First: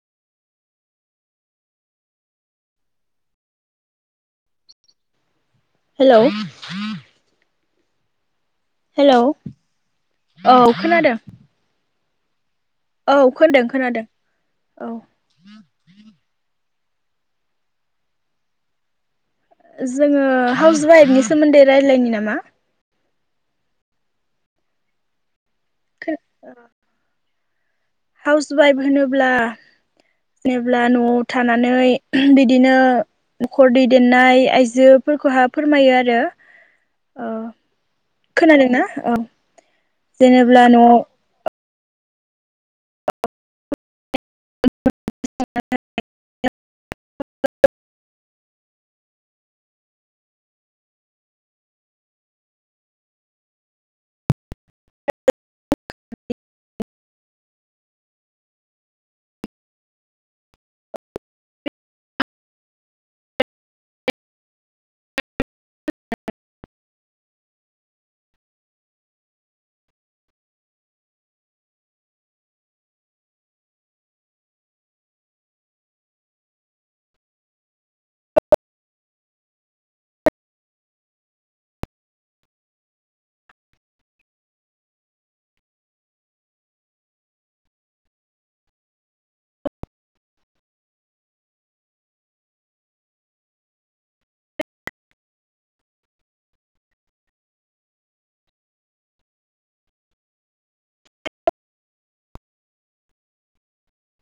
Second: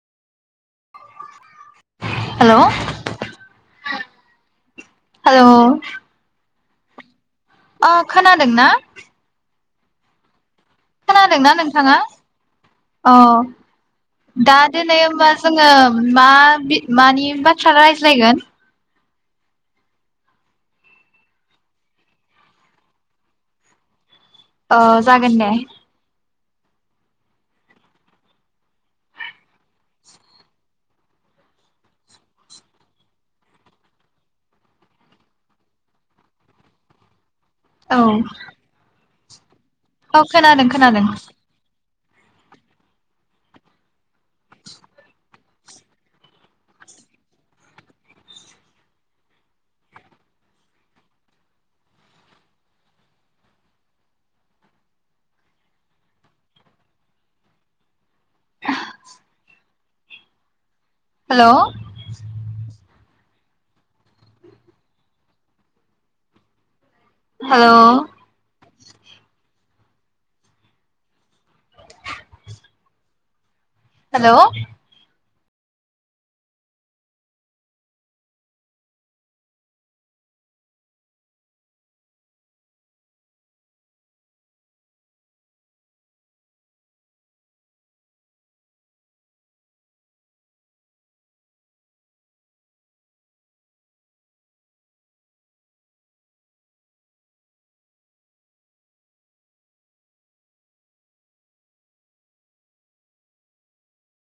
Hello hello hello अ खोनादों ना? हेलौ औ खोनादों दोंना नोंथाङा अ औ खोनादों खोनादों दा औ दोनै होनबा जोंङो मा बि मानि बाथ्रा रायज्लायगोन? जोङो हाउस उवाइफनि सोमोन्दै रायलायनि नामा अ जागोन दे [unintelligible] हाउस उवाइफ होनोब्ला जेब्ला न'आव थानानै बिदिनो न'खर दैदेननाय आइजोफोरखौहा फोरमायो आरो औ जादों ना औ औ जेनेब्ला खोनादों न'आव खोनादों [unintelligible] [unintelligible] हेलौ हेल' हेलौ